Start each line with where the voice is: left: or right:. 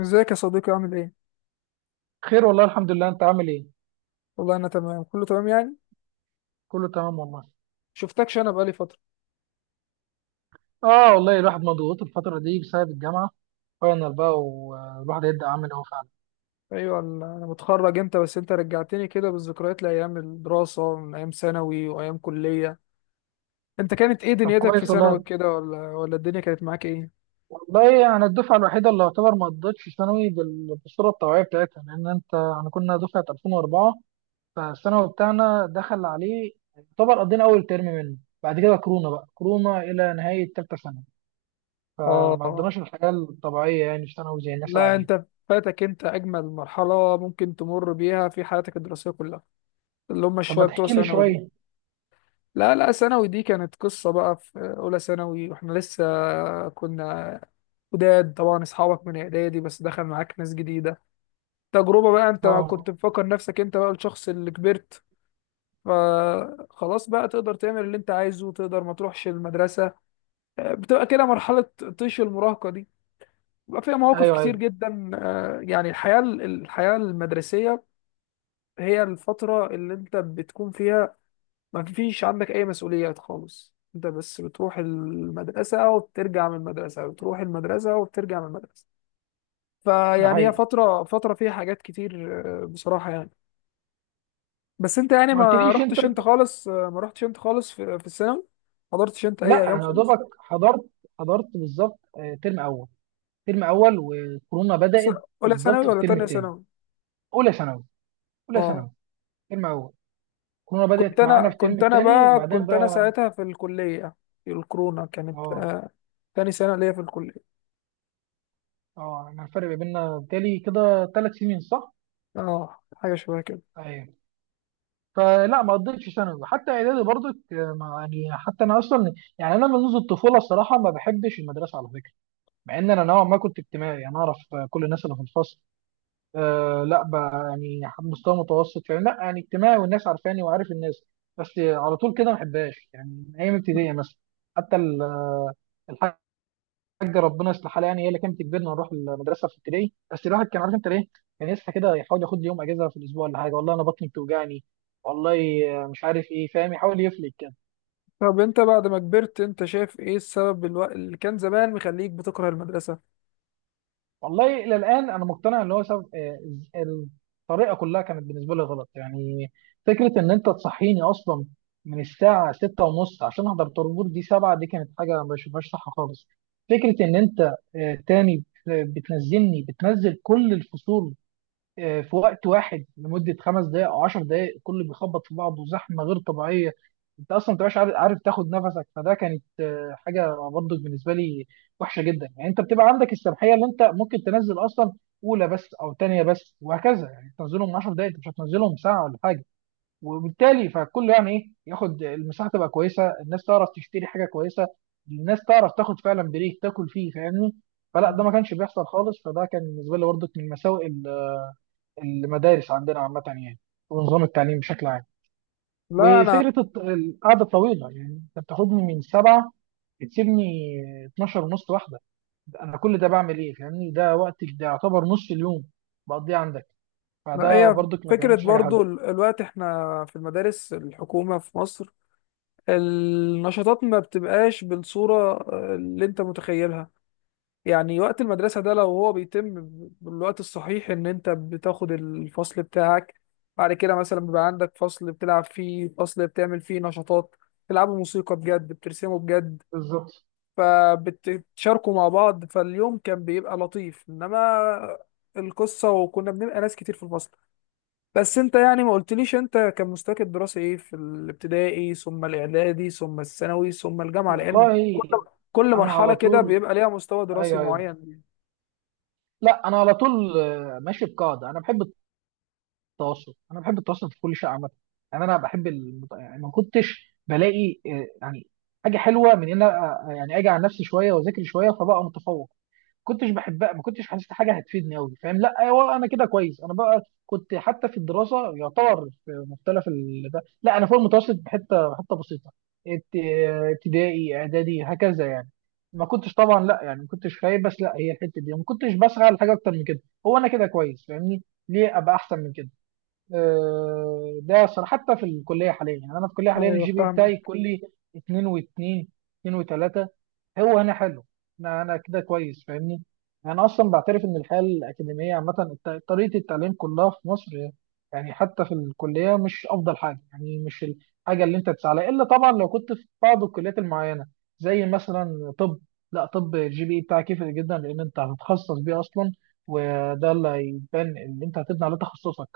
left: ازيك يا صديقي، عامل ايه؟
right: خير والله الحمد لله. انت عامل ايه؟
left: والله انا تمام، كله تمام يعني.
right: كله تمام والله.
left: شفتكش انا بقالي فترة.
right: اه والله الواحد مضغوط الفتره دي بسبب الجامعه، فاينل بقى والواحد هيبدا عامل اهو فعلا.
left: ايوه، انا متخرج امتى، بس انت رجعتني كده بالذكريات لايام الدراسة، من ايام ثانوي وايام كلية. انت كانت ايه
right: طب
left: دنيتك في
right: كويس
left: ثانوي
right: والله.
left: كده، ولا الدنيا كانت معاك ايه؟
right: والله انا الدفعه الوحيده اللي يعتبر ما قضتش ثانوي بالصوره الطبيعيه بتاعتها، لان انت احنا كنا دفعه 2004، فالثانوي بتاعنا دخل عليه يعتبر قضينا اول ترم منه، بعد كده كورونا بقى، كورونا الى نهايه ثالثه ثانوي، فما
left: اه.
right: قضيناش الحياه الطبيعيه يعني في ثانوي زي الناس
left: لا،
right: العاديه.
left: انت فاتك، انت اجمل مرحلة ممكن تمر بيها في حياتك الدراسية كلها، اللي هم
right: طب ما
left: الشوية بتوع
right: تحكي لي
left: ثانوي دول.
right: شويه.
left: لا لا، ثانوي دي كانت قصة بقى. في اولى ثانوي واحنا لسه كنا جداد، طبعا اصحابك من اعدادي بس دخل معاك ناس جديدة. تجربة بقى، انت
right: اه.
left: كنت مفكر نفسك انت بقى الشخص اللي كبرت، فخلاص بقى تقدر تعمل اللي انت عايزه، تقدر ما تروحش المدرسة. بتبقى كده مرحلة طيش المراهقة دي، بيبقى فيها مواقف
right: ايوه
left: كتير
right: ايوه.
left: جدا، يعني الحياة المدرسية. هي الفترة اللي انت بتكون فيها ما فيش عندك اي مسؤوليات خالص، انت بس بتروح المدرسة وبترجع من المدرسة، بتروح المدرسة وبترجع من المدرسة.
right: ده
left: فيعني هي
right: حقيقي.
left: فترة فيها حاجات كتير، بصراحة يعني. بس انت يعني
right: ما
left: ما
right: قلتليش انت.
left: رحتش انت خالص، ما رحتش انت خالص في الثانوي. ما حضرتش انت اي
right: لا
left: ايام
right: انا يا
left: خالص؟
right: دوبك حضرت، بالظبط، ترم اول، ترم اول وكورونا
left: س-
right: بدات.
left: اولى
right: بالظبط
left: ثانوي
right: في
left: ولا
right: الترم
left: تانية
right: الثاني.
left: ثانوي؟
right: اولى ثانوي، اولى
left: اه.
right: ثانوي، ترم اول. كورونا
left: كنت
right: بدات
left: انا
right: معانا في الترم
left: كنت انا
right: الثاني
left: بقى
right: بعدين
left: كنت انا
right: بقى.
left: ساعتها في الكلية، الكورونا كانت،
right: اه.
left: تاني سنة ليا في الكلية.
right: اه انا الفرق ما بيننا بالتالي كده 3 سنين صح؟
left: اه، حاجة شبه كده.
right: ايوه. فلا ما قضيتش ثانوي حتى اعدادي برضك، يعني حتى انا اصلا، يعني انا منذ الطفوله الصراحه ما بحبش المدرسه على فكره. مع ان انا نوعا ما كنت اجتماعي، انا اعرف كل الناس اللي في الفصل. آه لا بقى يعني مستوى متوسط، يعني لا يعني اجتماعي والناس عارفاني وعارف الناس. بس على طول كده ما بحبهاش يعني من ايام ابتدائي مثلا. حتى الحاجه، ربنا يصلحها، يعني هي اللي كانت تجبرنا نروح المدرسه في ابتدائي. بس الواحد كان عارف انت ليه، كان يصحى كده يحاول ياخد لي يوم اجازه في الاسبوع ولا حاجه، والله انا بطني بتوجعني، والله مش عارف ايه، فاهم، يحاول يفلك.
left: طب انت بعد ما كبرت، انت شايف ايه السبب اللي كان زمان مخليك بتكره المدرسة؟
right: والله الى الان انا مقتنع ان هو سبب، ال- الطريقه كلها كانت بالنسبه لي غلط يعني. فكره ان انت تصحيني اصلا من الساعه 6 ونص عشان احضر طابور دي 7، دي كانت حاجه ما بشوفهاش صح خالص. فكره ان انت تاني بتنزلني، بتنزل كل الفصول في وقت واحد لمده 5 دقائق او 10 دقائق، كله بيخبط في بعضه زحمه غير طبيعيه، انت اصلا ما بتبقاش عارف، تاخد نفسك. فده كانت حاجه برضه بالنسبه لي وحشه جدا. يعني انت بتبقى عندك السماحيه اللي انت ممكن تنزل اصلا اولى بس او ثانيه بس وهكذا، يعني تنزلهم 10 دقائق انت مش هتنزلهم ساعه ولا حاجه، وبالتالي فكل يعني ايه، ياخد المساحه تبقى كويسه، الناس تعرف تشتري حاجه كويسه، الناس تعرف تاخد فعلا بريك تاكل فيه، فاهمني. فلا ده
left: مم.
right: ما كانش بيحصل خالص، فده كان بالنسبه لي برضه من مساوئ المدارس عندنا عامة يعني، ونظام التعليم بشكل عام.
left: لا انا
right: وفكرة القعدة الطويلة، يعني أنت بتاخدني من 7 بتسيبني 12 ونص واحدة، أنا كل ده بعمل إيه فاهمني، ده وقتك ده يعتبر نص اليوم بقضيه عندك،
left: لا،
right: فده
left: هي
right: برضك ما
left: فكرة
right: كانتش حاجة حلوة.
left: برضو الوقت. احنا في المدارس الحكومة في مصر، النشاطات ما بتبقاش بالصورة، اللي انت متخيلها. يعني وقت المدرسة ده لو هو بيتم بالوقت الصحيح، ان انت بتاخد الفصل بتاعك، بعد كده مثلا بيبقى عندك فصل بتلعب فيه، فصل بتعمل فيه نشاطات، بتلعبوا موسيقى بجد، بترسموا بجد،
right: بالظبط
left: فبتشاركوا مع بعض، فاليوم كان بيبقى لطيف. انما القصة وكنا بنبقى ناس كتير في الفصل. بس انت يعني ما قلتليش انت كان مستواك الدراسي ايه في الابتدائي، ثم الاعدادي، ثم الثانوي، ثم الجامعه، لان
right: والله.
left: كل
right: أنا
left: مرحله
right: على
left: كده
right: طول.
left: بيبقى ليها مستوى دراسي
right: أيوه أيوه.
left: معين.
right: لا أنا على طول ماشي بقاعدة. أنا بحب التواصل، انا بحب التواصل في كل شيء عامه. يعني يعني ما كنتش بلاقي يعني حاجه حلوه من ان أنا، يعني اجي على نفسي شويه واذاكر شويه فبقى متفوق. كنتش بحبها، ما كنتش حاسس حاجه هتفيدني قوي فاهم، لا ايوه انا كده كويس. انا بقى كنت حتى في الدراسه يعتبر ده لا انا فوق المتوسط بحته، حته بسيطه. ابتدائي اعدادي هكذا يعني، ما كنتش طبعا لا يعني ما كنتش خايب، بس لا هي الحته دي ما كنتش بسعى لحاجه اكتر من كده. هو انا كده كويس فاهمني، ليه ابقى احسن من كده؟ ده أصلا حتى في الكلية حاليا، يعني أنا في الكلية حاليا
left: ايوه
right: الجي بي بتاعي
left: فاهمك.
right: كلي 2 و2، 2 و3، هو هنا حلو. أنا كده كويس فاهمني. أنا أصلا بعترف إن الحياة الأكاديمية عامة، طريقة التعليم كلها في مصر، يعني حتى في الكلية مش أفضل حاجة، يعني مش الحاجة اللي أنت تسعى لها، إلا طبعا لو كنت في بعض الكليات المعينة زي مثلا طب. لا طب الجي بي إيه بتاعك يفرق جدا لأن أنت هتتخصص بيه أصلا، وده اللي هيبان، اللي أنت هتبني على تخصصك.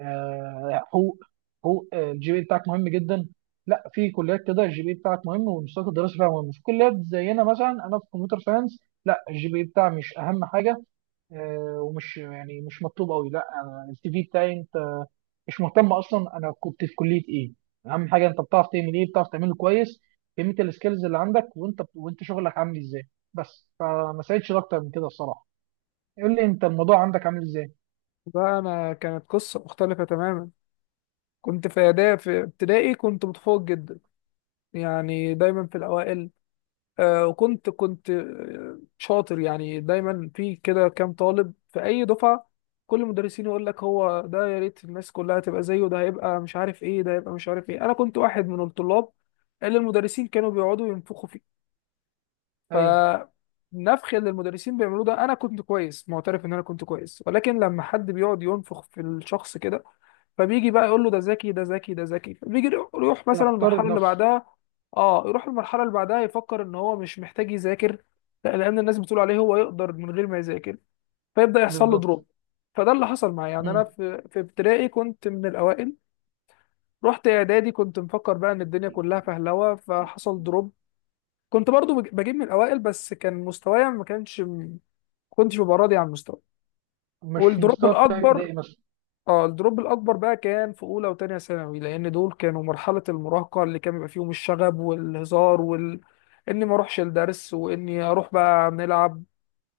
right: حقوق، حقوق الجي بي بتاعك مهم جدا. لا في كليات كده الجي بي بتاعك مهم والمستوى الدراسي فيها مهم، في كليات زينا مثلا انا في كمبيوتر ساينس، لا الجي بي بتاعي مش اهم حاجه ومش يعني مش مطلوب قوي. لا أنا السي في بتاعي، انت مش مهتم اصلا انا كنت في كليه ايه، اهم حاجه انت بتعرف تعمل ايه، بتعرف تعمله كويس، قيمه السكيلز اللي عندك، وانت شغلك عامل ازاي. بس فما ساعدش اكتر من كده الصراحه. قول لي انت الموضوع عندك عامل ازاي.
left: ده انا كانت قصه مختلفه تماما. كنت في اعدادي، في ابتدائي كنت متفوق جدا، يعني دايما في الاوائل، وكنت كنت شاطر يعني، دايما في كده كام طالب في اي دفعه. كل المدرسين يقول لك هو ده، يا ريت الناس كلها تبقى زيه، ده هيبقى مش عارف ايه، ده هيبقى مش عارف ايه. انا كنت واحد من الطلاب اللي المدرسين كانوا بيقعدوا ينفخوا فيه.
right: ايوه.
left: فالنفخ اللي المدرسين بيعملوه ده، انا كنت كويس، معترف ان انا كنت كويس، ولكن لما حد بيقعد ينفخ في الشخص كده، فبيجي بقى يقول له ده ذكي، ده ذكي، ده ذكي، فبيجي يروح مثلا
right: يختار
left: المرحله اللي
right: بنفسه.
left: بعدها. اه، يروح المرحله اللي بعدها يفكر ان هو مش محتاج يذاكر، لا، لان الناس بتقول عليه هو يقدر من غير ما يذاكر، فيبدا يحصل له
right: بالظبط.
left: دروب. فده اللي حصل معايا. يعني انا في ابتدائي كنت من الاوائل، رحت اعدادي كنت مفكر بقى ان الدنيا كلها فهلوه، فحصل دروب. كنت برضو بجيب من الاوائل، بس كان مستوايا ما كانش، كنتش ببقى راضي عن مستواي.
right: مش
left: والدروب
right: المستوى بتاع
left: الاكبر،
right: ابتدائي مثلا.
left: اه، الدروب الاكبر بقى كان في اولى وتانية ثانوي، لان دول كانوا مرحله المراهقه اللي كان بيبقى فيهم الشغب والهزار اني ما اروحش الدرس واني اروح بقى نلعب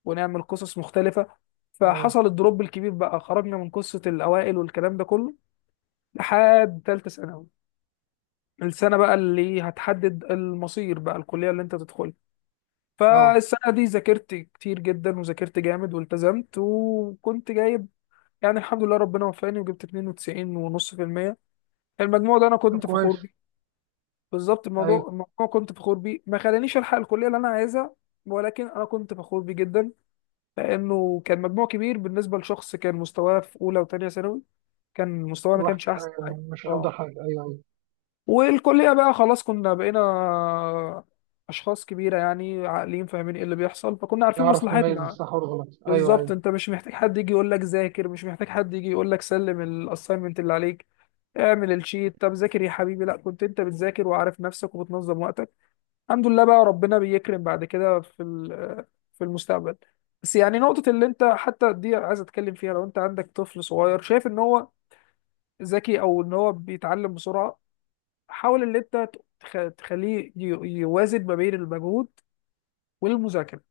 left: ونعمل قصص مختلفه.
right: اه.
left: فحصل الدروب الكبير بقى، خرجنا من قصه الاوائل والكلام ده كله، لحد تالتة ثانوي. السنه بقى اللي هتحدد المصير بقى، الكليه اللي انت تدخلها.
right: اه.
left: فالسنة دي ذاكرت كتير جدا، وذاكرت جامد، والتزمت، وكنت جايب، يعني الحمد لله ربنا وفقني وجبت 92 ونص في المية. المجموع ده أنا
right: طب
left: كنت فخور
right: كويس.
left: بيه. بالظبط،
right: ايوه.
left: الموضوع كنت فخور بيه. ما خلانيش ألحق الكلية اللي أنا عايزها، ولكن أنا كنت فخور بيه جدا، لأنه كان مجموع كبير بالنسبة لشخص كان مستواه في أولى وتانية ثانوي، كان مستواه ما كانش
right: الوحش،
left: أحسن حاجة.
right: ايوه مش افضل
left: أه.
right: حاجه، ايوه ايوه.
left: والكلية بقى خلاص كنا بقينا أشخاص كبيرة، يعني عاقلين فاهمين إيه اللي بيحصل، فكنا عارفين
right: نعرف نميز
left: مصلحتنا.
right: الصح والغلط، ايوه
left: بالظبط،
right: ايوه.
left: انت مش محتاج حد يجي يقول لك ذاكر، مش محتاج حد يجي يقول لك سلم الاساينمنت اللي عليك، اعمل الشيت، طب ذاكر يا حبيبي. لا، كنت انت بتذاكر وعارف نفسك وبتنظم وقتك. الحمد لله بقى، ربنا بيكرم بعد كده في المستقبل. بس يعني نقطة اللي انت حتى دي عايز اتكلم فيها. لو انت عندك طفل صغير شايف ان هو ذكي او ان هو بيتعلم بسرعة، حاول ان انت تخليه يوازن ما بين المجهود والمذاكرة،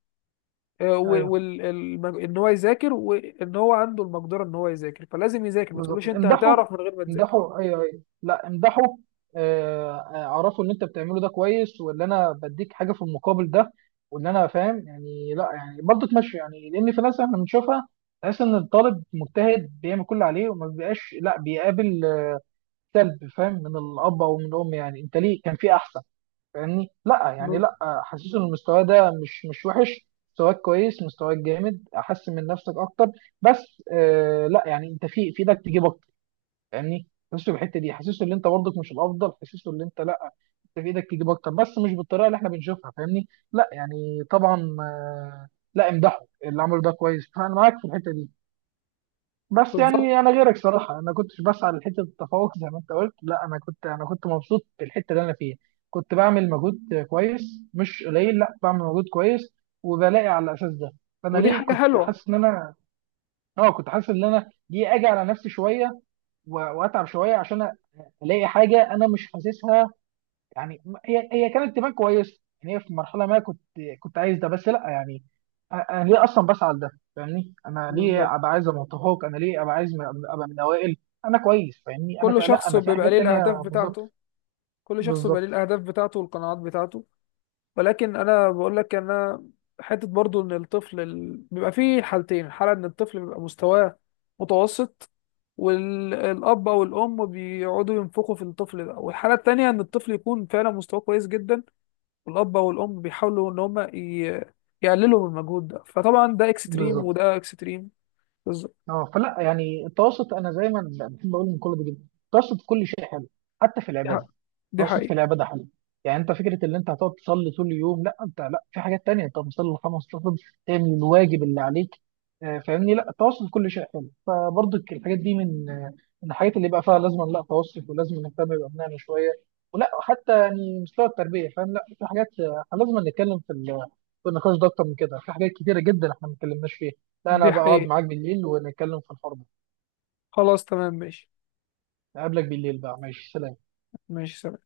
right: ايوه
left: وان هو يذاكر، وان هو عنده المقدره ان هو يذاكر، فلازم يذاكر. ما
right: بالظبط.
left: تقولوش انت
right: امدحوا،
left: هتعرف من غير ما تذاكر.
right: امدحوا، ايوه ايوه، لا امدحوا. اعرفوا ان انت بتعمله ده كويس، ولا انا بديك حاجه في المقابل، ده ولا انا فاهم يعني، لا يعني برضه تمشي. يعني لان في ناس احنا بنشوفها، تحس ان الطالب مجتهد بيعمل كل اللي عليه وما بيبقاش لا بيقابل سلب، فاهم، من الاب او من الام، يعني انت ليه كان في احسن، فاهمني لا يعني
left: ب-
right: لا. حاسس ان المستوى ده مش وحش، مستواك كويس، مستواك جامد، احسن من نفسك اكتر بس، آه لا يعني انت في ايدك تجيب اكتر، فاهمني. حاسسه بالحته دي، حاسسه ان انت برضك مش الافضل، حاسسه ان انت لا، انت في ايدك تجيب اكتر بس مش بالطريقه اللي احنا بنشوفها، فاهمني، لا يعني طبعا آه، لا امدحه اللي عمله ده كويس، فانا معاك في الحته دي. بس
left: بالظبط.
right: يعني انا غيرك صراحه، انا كنتش بسعى لحته التفوق زي ما انت قلت، لا انا كنت، انا كنت مبسوط بالحته اللي انا فيها. كنت بعمل مجهود كويس، مش قليل، لا بعمل مجهود كويس وبلاقي على الاساس ده. فانا
left: ودي
right: ليه
left: حاجه
right: كنت
left: حلوه.
right: حاسس ان انا، اه كنت حاسس ان انا ليه اجي على نفسي شويه واتعب شويه عشان الاقي حاجه انا مش حاسسها. يعني هي كانت تبان كويسه يعني، هي في مرحله ما كنت، كنت عايز ده، بس لا يعني انا ليه اصلا بسعى لده، فاهمني، انا
left: بالظبط،
right: ليه ابقى عايز ابقى متفوق، انا ليه ابقى عايز ابقى من الاوائل. انا كويس فاهمني،
left: كل
right: لا
left: شخص
right: انا في
left: بيبقى
right: حاجات
left: ليه
right: تانية.
left: الاهداف
right: بالظبط.
left: بتاعته. كل شخص بيبقى ليه
right: بالظبط.
left: الاهداف بتاعته والقناعات بتاعته. ولكن انا بقول لك انا، حته برضو ان الطفل بيبقى فيه حالتين، الحاله ان الطفل بيبقى مستواه متوسط، والاب او الام بيقعدوا ينفخوا في الطفل ده، والحاله التانيه ان الطفل يكون فعلا مستواه كويس جدا، الاب والام بيحاولوا ان هم يقللوا من المجهود ده. فطبعا ده اكستريم،
right: بالظبط.
left: وده اكستريم. بالظبط.
right: اه فلا يعني التوسط، انا زي ما بحب اقول من كل ده جدا، التوسط في كل شيء حلو، حتى في
left: دي حق-
right: العباده.
left: دي
right: التوسط في
left: حقيقة.
right: العباده حلو، يعني انت فكره ان انت هتقعد تصلي طول اليوم، لا انت لا في حاجات تانية، انت بتصلي الخمس ركعات، تعمل الواجب اللي عليك، فاهمني. لا التوسط في كل شيء حلو، فبرضك الحاجات دي من الحاجات اللي يبقى فيها لازم لا توسط، ولازم نهتم بابنائنا شويه، ولا حتى يعني مستوى التربيه، فاهم. لا في حاجات لازم نتكلم في النقاش ده اكتر من كده، في حاجات كتيره جدا احنا ما اتكلمناش فيها. لا انا
left: دي
right: بقعد
left: حقيقة.
right: معاك بالليل ونتكلم في الحوار ده.
left: خلاص تمام ماشي.
right: اقابلك بالليل بقى، ماشي سلام.
left: ماشي سلام.